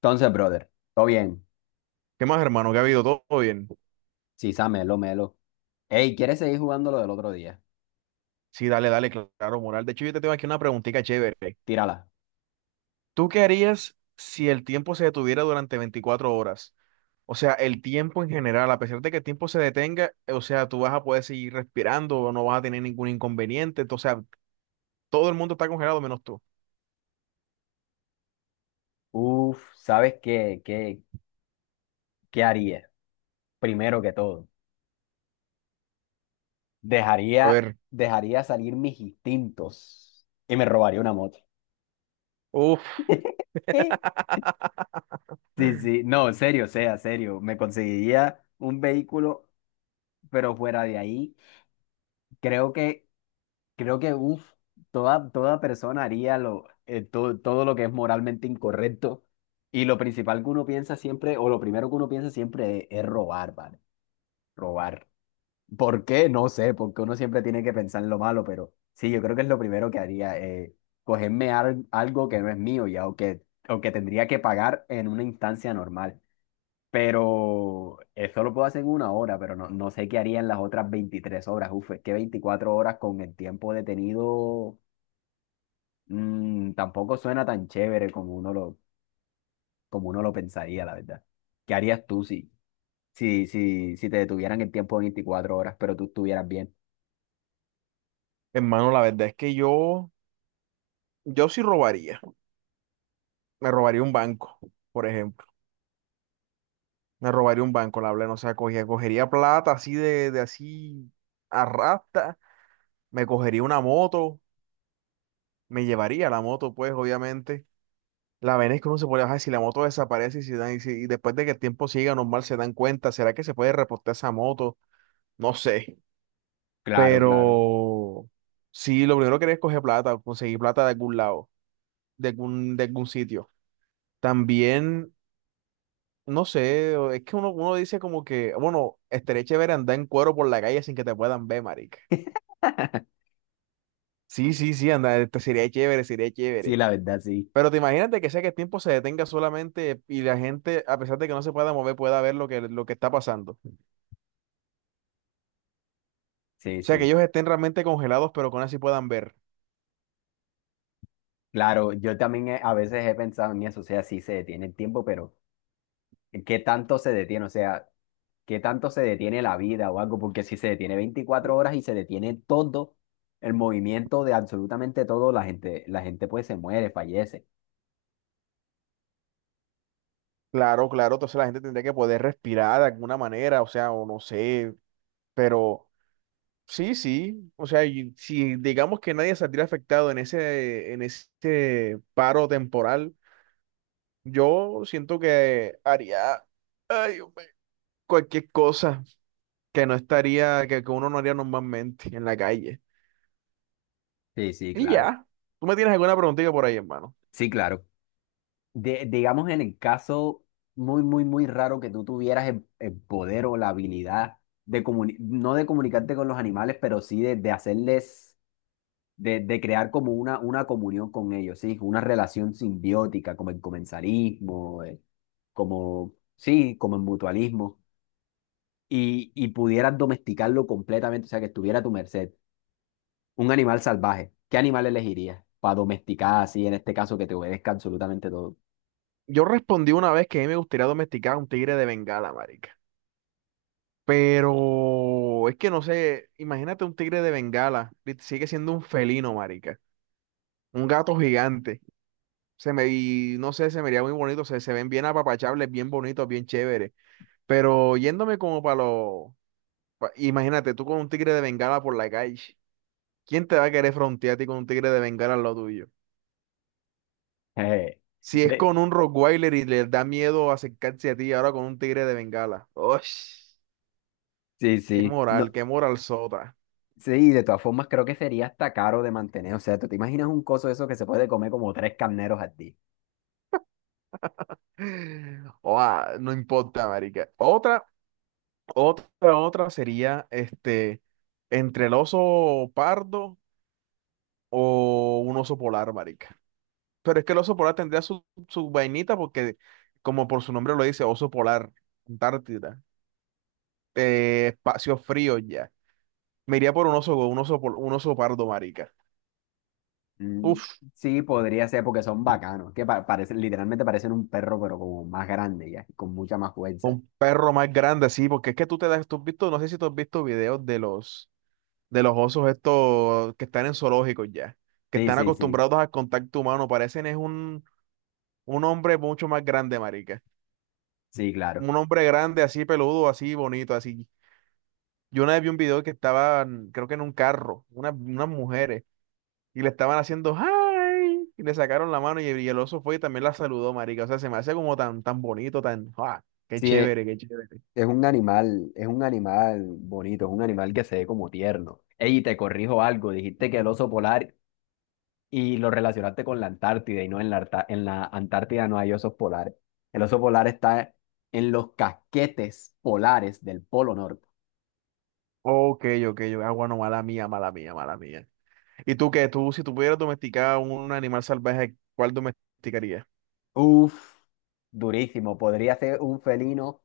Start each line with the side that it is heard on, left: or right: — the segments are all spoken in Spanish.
left: Entonces, brother, todo bien.
right: ¿Qué más, hermano? ¿Qué ha habido? ¿Todo bien?
left: Sisa, melo, melo. Ey, ¿quieres seguir jugando lo del otro día?
right: Sí, dale, dale, claro, moral. De hecho, yo te tengo aquí una preguntita chévere.
left: Tírala.
right: ¿Tú qué harías si el tiempo se detuviera durante 24 horas? O sea, el tiempo en general, a pesar de que el tiempo se detenga, o sea, tú vas a poder seguir respirando, no vas a tener ningún inconveniente. O sea, todo el mundo está congelado menos tú.
left: Uf, ¿sabes qué haría? Primero que todo,
right: A
left: dejaría,
right: ver,
left: dejaría salir mis instintos y me robaría una moto.
right: uff,
left: Sí, sí, no, en serio, o sea, serio. Me conseguiría un vehículo, pero fuera de ahí. Creo que Creo que uf, toda persona haría lo, todo lo que es moralmente incorrecto. Y lo principal que uno piensa siempre, o lo primero que uno piensa siempre es robar, ¿vale? Robar. ¿Por qué? No sé, porque uno siempre tiene que pensar en lo malo, pero sí, yo creo que es lo primero que haría, cogerme algo que no es mío ya, o que tendría que pagar en una instancia normal. Pero eso lo puedo hacer en una hora, pero no, no sé qué haría en las otras 23 horas. Uf, es que 24 horas con el tiempo detenido. Mm, tampoco suena tan chévere como como uno lo pensaría, la verdad. ¿Qué harías tú si te detuvieran el tiempo de 24 horas, pero tú estuvieras bien?
right: hermano, la verdad es que yo sí robaría. Me robaría un banco, por ejemplo. Me robaría un banco, la verdad, no sea, cogería plata así de así arrastra me cogería una moto, me llevaría la moto, pues obviamente. La vaina es que uno se puede bajar si la moto desaparece y, si dan- y, si- y después de que el tiempo siga normal se dan cuenta, ¿será que se puede reportar esa moto? No sé.
left: Claro, claro.
right: Pero sí, lo primero que haría es coger plata, conseguir plata de algún lado, de algún sitio. También, no sé, es que uno dice como que, bueno, estaría chévere andar en cuero por la calle sin que te puedan ver, marica. Sí, sí, sí, andar, sería chévere, sería
left: Sí,
right: chévere.
left: la verdad, sí.
right: Pero te imagínate que sea que el tiempo se detenga solamente y la gente, a pesar de que no se pueda mover, pueda ver lo que está pasando. O
left: Sí,
right: sea, que
left: sí.
right: ellos estén realmente congelados, pero con así puedan ver.
left: Claro, yo también a veces he pensado en eso, o sea, sí se detiene el tiempo, pero ¿qué tanto se detiene? O sea, ¿qué tanto se detiene la vida o algo? Porque si se detiene 24 horas y se detiene todo el movimiento de absolutamente todo, la gente pues se muere, fallece.
right: Claro, claro, entonces la gente tendría que poder respirar de alguna manera, o sea, o no sé, pero sí, sí, o sea, y si digamos que nadie saldría afectado en ese, paro temporal, yo siento que haría, ay, Dios mío, cualquier cosa que no estaría, que uno no haría normalmente en la calle.
left: Sí, sí,
right: Y
left: claro.
right: ya, tú me tienes alguna preguntita por ahí, hermano.
left: Sí, claro. Digamos en el caso muy raro que tú tuvieras el poder o la habilidad de no de comunicarte con los animales, pero sí de hacerles, de crear como una comunión con ellos, sí, una relación simbiótica, como el comensalismo, sí, como el mutualismo, y pudieras domesticarlo completamente, o sea, que estuviera a tu merced. Un animal salvaje, ¿qué animal elegirías para domesticar así, en este caso, que te obedezca absolutamente todo?
right: Yo respondí una vez que a mí me gustaría domesticar a un tigre de Bengala, marica. Pero es que no sé, imagínate un tigre de Bengala, sigue siendo un felino, marica. Un gato gigante. Y no sé, se me vería muy bonito, se ven bien apapachables, bien bonitos, bien chéveres. Pero yéndome como para los. Imagínate tú con un tigre de Bengala por la calle. ¿Quién te va a querer frontear a ti con un tigre de Bengala en lo tuyo?
left: Jeje.
right: Si es
left: De,
right: con un Rottweiler y les da miedo acercarse a ti, ahora con un tigre de Bengala. ¡Ush!
left: Sí, sí. No,
right: Qué moral sota!
left: sí, de todas formas creo que sería hasta caro de mantener. O sea, ¿tú te imaginas un coso de eso que se puede comer como tres carneros al día?
right: Oa, no importa, marica. Otra sería entre el oso pardo o un oso polar, marica. Pero es que el oso polar tendría su vainita porque, como por su nombre lo dice, oso polar, Antártida, espacio frío ya. Me iría por un oso pardo, marica.
left: Mm,
right: Uf,
left: sí, podría ser porque son bacanos, que parecen, literalmente parecen un perro, pero como más grande ya, y con mucha más fuerza.
right: un perro más grande, sí, porque es que tú has visto, no sé si tú has visto videos de los osos estos que están en zoológicos ya, que
left: Sí,
right: están
left: sí, sí.
right: acostumbrados al contacto humano, parecen es un hombre mucho más grande, marica.
left: Sí,
right: Un
left: claro.
right: hombre grande, así peludo, así bonito, así. Yo una vez vi un video que estaban, creo que en un carro, unas mujeres, y le estaban haciendo ¡ay! Y le sacaron la mano y el oso fue y también la saludó, marica. O sea, se me hace como tan, tan bonito, tan, ¡ah! ¡Qué
left: Sí,
right: chévere, qué chévere!
left: es un animal bonito, es un animal que se ve como tierno. Ey, te corrijo algo, dijiste que el oso polar y lo relacionaste con la Antártida y no en en la Antártida no hay osos polares. El oso polar está en los casquetes polares del Polo Norte.
right: Ok, ok, ah, bueno, mala mía, mala mía, mala mía. ¿Y tú qué? Si tú pudieras domesticar un animal salvaje, ¿cuál domesticarías?
left: Uf, durísimo. Podría ser un felino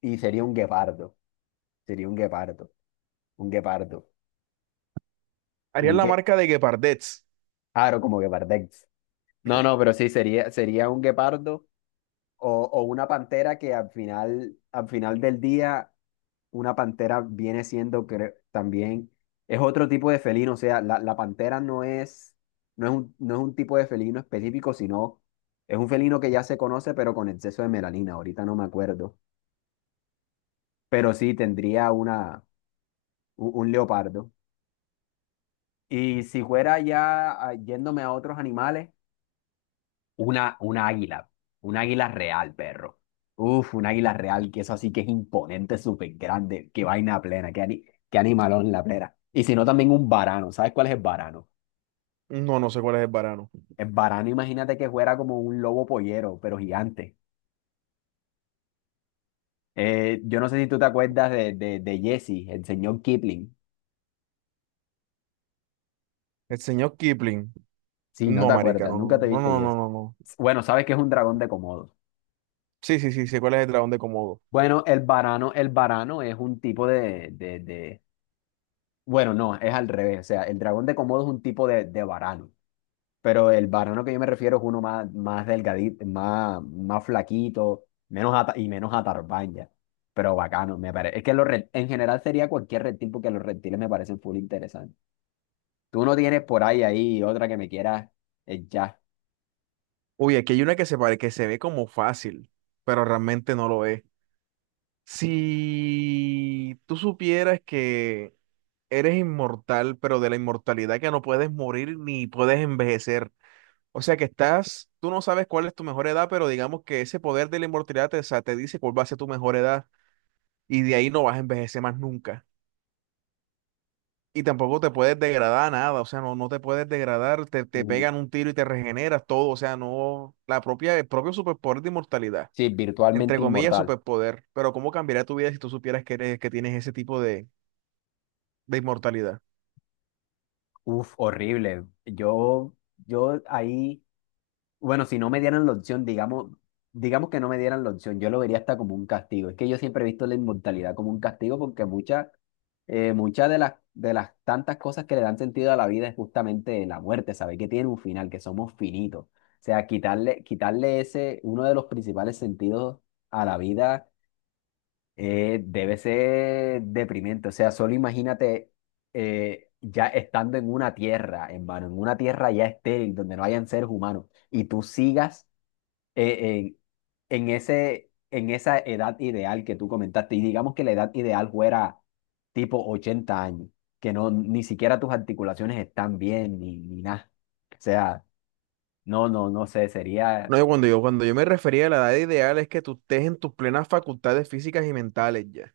left: y sería un guepardo. Sería un guepardo. Un guepardo.
right: ¿Harías
left: Un
right: la
left: gue...
right: marca de Gepardets?
left: Claro, como guepardex. No, no, pero sí, sería un guepardo o una pantera que al final del día una pantera viene siendo también, es otro tipo de felino, o sea, la pantera no es, no es un tipo de felino específico, sino es un felino que ya se conoce, pero con exceso de melanina, ahorita no me acuerdo, pero sí tendría un leopardo. Y si fuera ya yéndome a otros animales, una águila. Un águila real, perro. Uf, un águila real, que eso así que es imponente, súper grande. Qué vaina plena, qué animalón la plena. Y si no, también un varano. ¿Sabes cuál es el varano?
right: No, no sé cuál es el varano.
left: El varano, imagínate que fuera como un lobo pollero, pero gigante. Yo no sé si tú te acuerdas de Jesse, el señor Kipling.
right: ¿El señor Kipling?
left: Sí, no
right: No,
left: te
right: marica,
left: acuerdas, nunca
right: no,
left: te
right: no,
left: viste
right: no, no,
left: Jesse.
right: no, no.
left: Bueno, sabes que es un dragón de Komodo.
right: Sí, sí, sí, sé cuál es el dragón de Komodo.
left: Bueno, el varano es un tipo Bueno, no, es al revés. O sea, el dragón de Komodo es un tipo de varano, pero el varano que yo me refiero es uno más delgadito, más flaquito, y menos atarbaña. Pero bacano, me parece. Es que en general sería cualquier reptil porque los reptiles me parecen full interesantes. Tú no tienes por ahí otra que me quieras echar.
right: Uy, aquí hay una que se pare, que se ve como fácil, pero realmente no lo es. Si tú supieras que eres inmortal, pero de la inmortalidad que no puedes morir ni puedes envejecer. O sea que tú no sabes cuál es tu mejor edad, pero digamos que ese poder de la inmortalidad te, o sea, te dice cuál va a ser tu mejor edad y de ahí no vas a envejecer más nunca. Y tampoco te puedes degradar nada, o sea, no, no te puedes degradar, te
left: Ujú.
right: pegan un tiro y te regeneras todo, o sea, no, el propio superpoder de inmortalidad,
left: Sí,
right: entre
left: virtualmente
right: comillas,
left: inmortal.
right: superpoder, pero ¿cómo cambiaría tu vida si tú supieras que tienes ese tipo de inmortalidad?
left: Uf, horrible. Yo ahí. Bueno, si no me dieran la opción, digamos que no me dieran la opción, yo lo vería hasta como un castigo. Es que yo siempre he visto la inmortalidad como un castigo porque muchas muchas de las tantas cosas que le dan sentido a la vida es justamente la muerte, sabes que tiene un final, que somos finitos. O sea, quitarle ese, uno de los principales sentidos a la vida debe ser deprimente. O sea, solo imagínate ya estando en una tierra, hermano, en una tierra ya estéril, donde no hayan seres humanos, y tú sigas eh, en, en ese, en esa edad ideal que tú comentaste, y digamos que la edad ideal fuera tipo 80 años, que no, ni siquiera tus articulaciones están bien, ni nada. O sea, no sé, sería,
right: No, yo cuando cuando yo me refería a la edad ideal es que tú estés en tus plenas facultades físicas y mentales ya.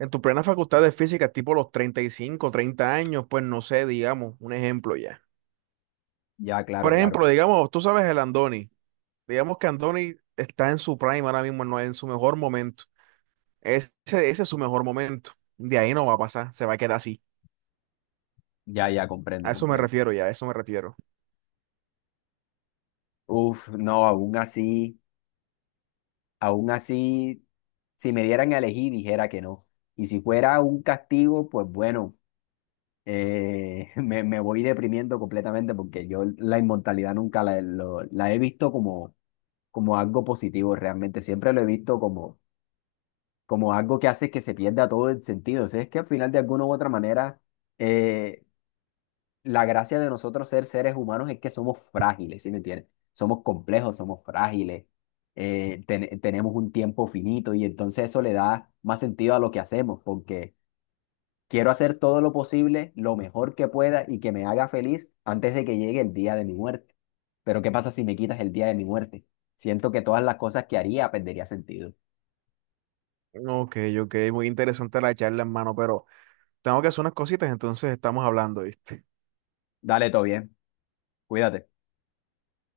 right: En tu plena facultad de física, tipo los 35 30 años, pues no sé, digamos, un ejemplo ya.
left: ya, claro,
right: Por ejemplo,
left: claro,
right: digamos, tú sabes el Andoni. Digamos que Andoni está en su prime ahora mismo, no en su mejor momento. Ese es su mejor momento. De ahí no va a pasar, se va a quedar así.
left: ya, ya,
right: A
left: comprendo,
right: eso me
left: comprendo.
right: refiero ya, a eso me refiero.
left: Uf, no, aún así, si me dieran a elegir, dijera que no. Y si fuera un castigo, pues bueno, me voy deprimiendo completamente porque yo la inmortalidad nunca la he visto como, como algo positivo realmente, siempre lo he visto como, como algo que hace que se pierda todo el sentido. O sea, es que al final de alguna u otra manera, eh, la gracia de nosotros ser seres humanos es que somos frágiles, ¿sí me entiendes? Somos complejos, somos frágiles, ten- tenemos un tiempo finito y entonces eso le da más sentido a lo que hacemos porque... Quiero hacer todo lo posible, lo mejor que pueda y que me haga feliz antes de que llegue el día de mi muerte. Pero ¿qué pasa si me quitas el día de mi muerte? Siento que todas las cosas que haría perdería sentido.
right: Ok, ok, muy interesante la charla, hermano, pero tengo que hacer unas cositas, entonces estamos hablando, ¿viste?
left: Dale, todo bien. Cuídate.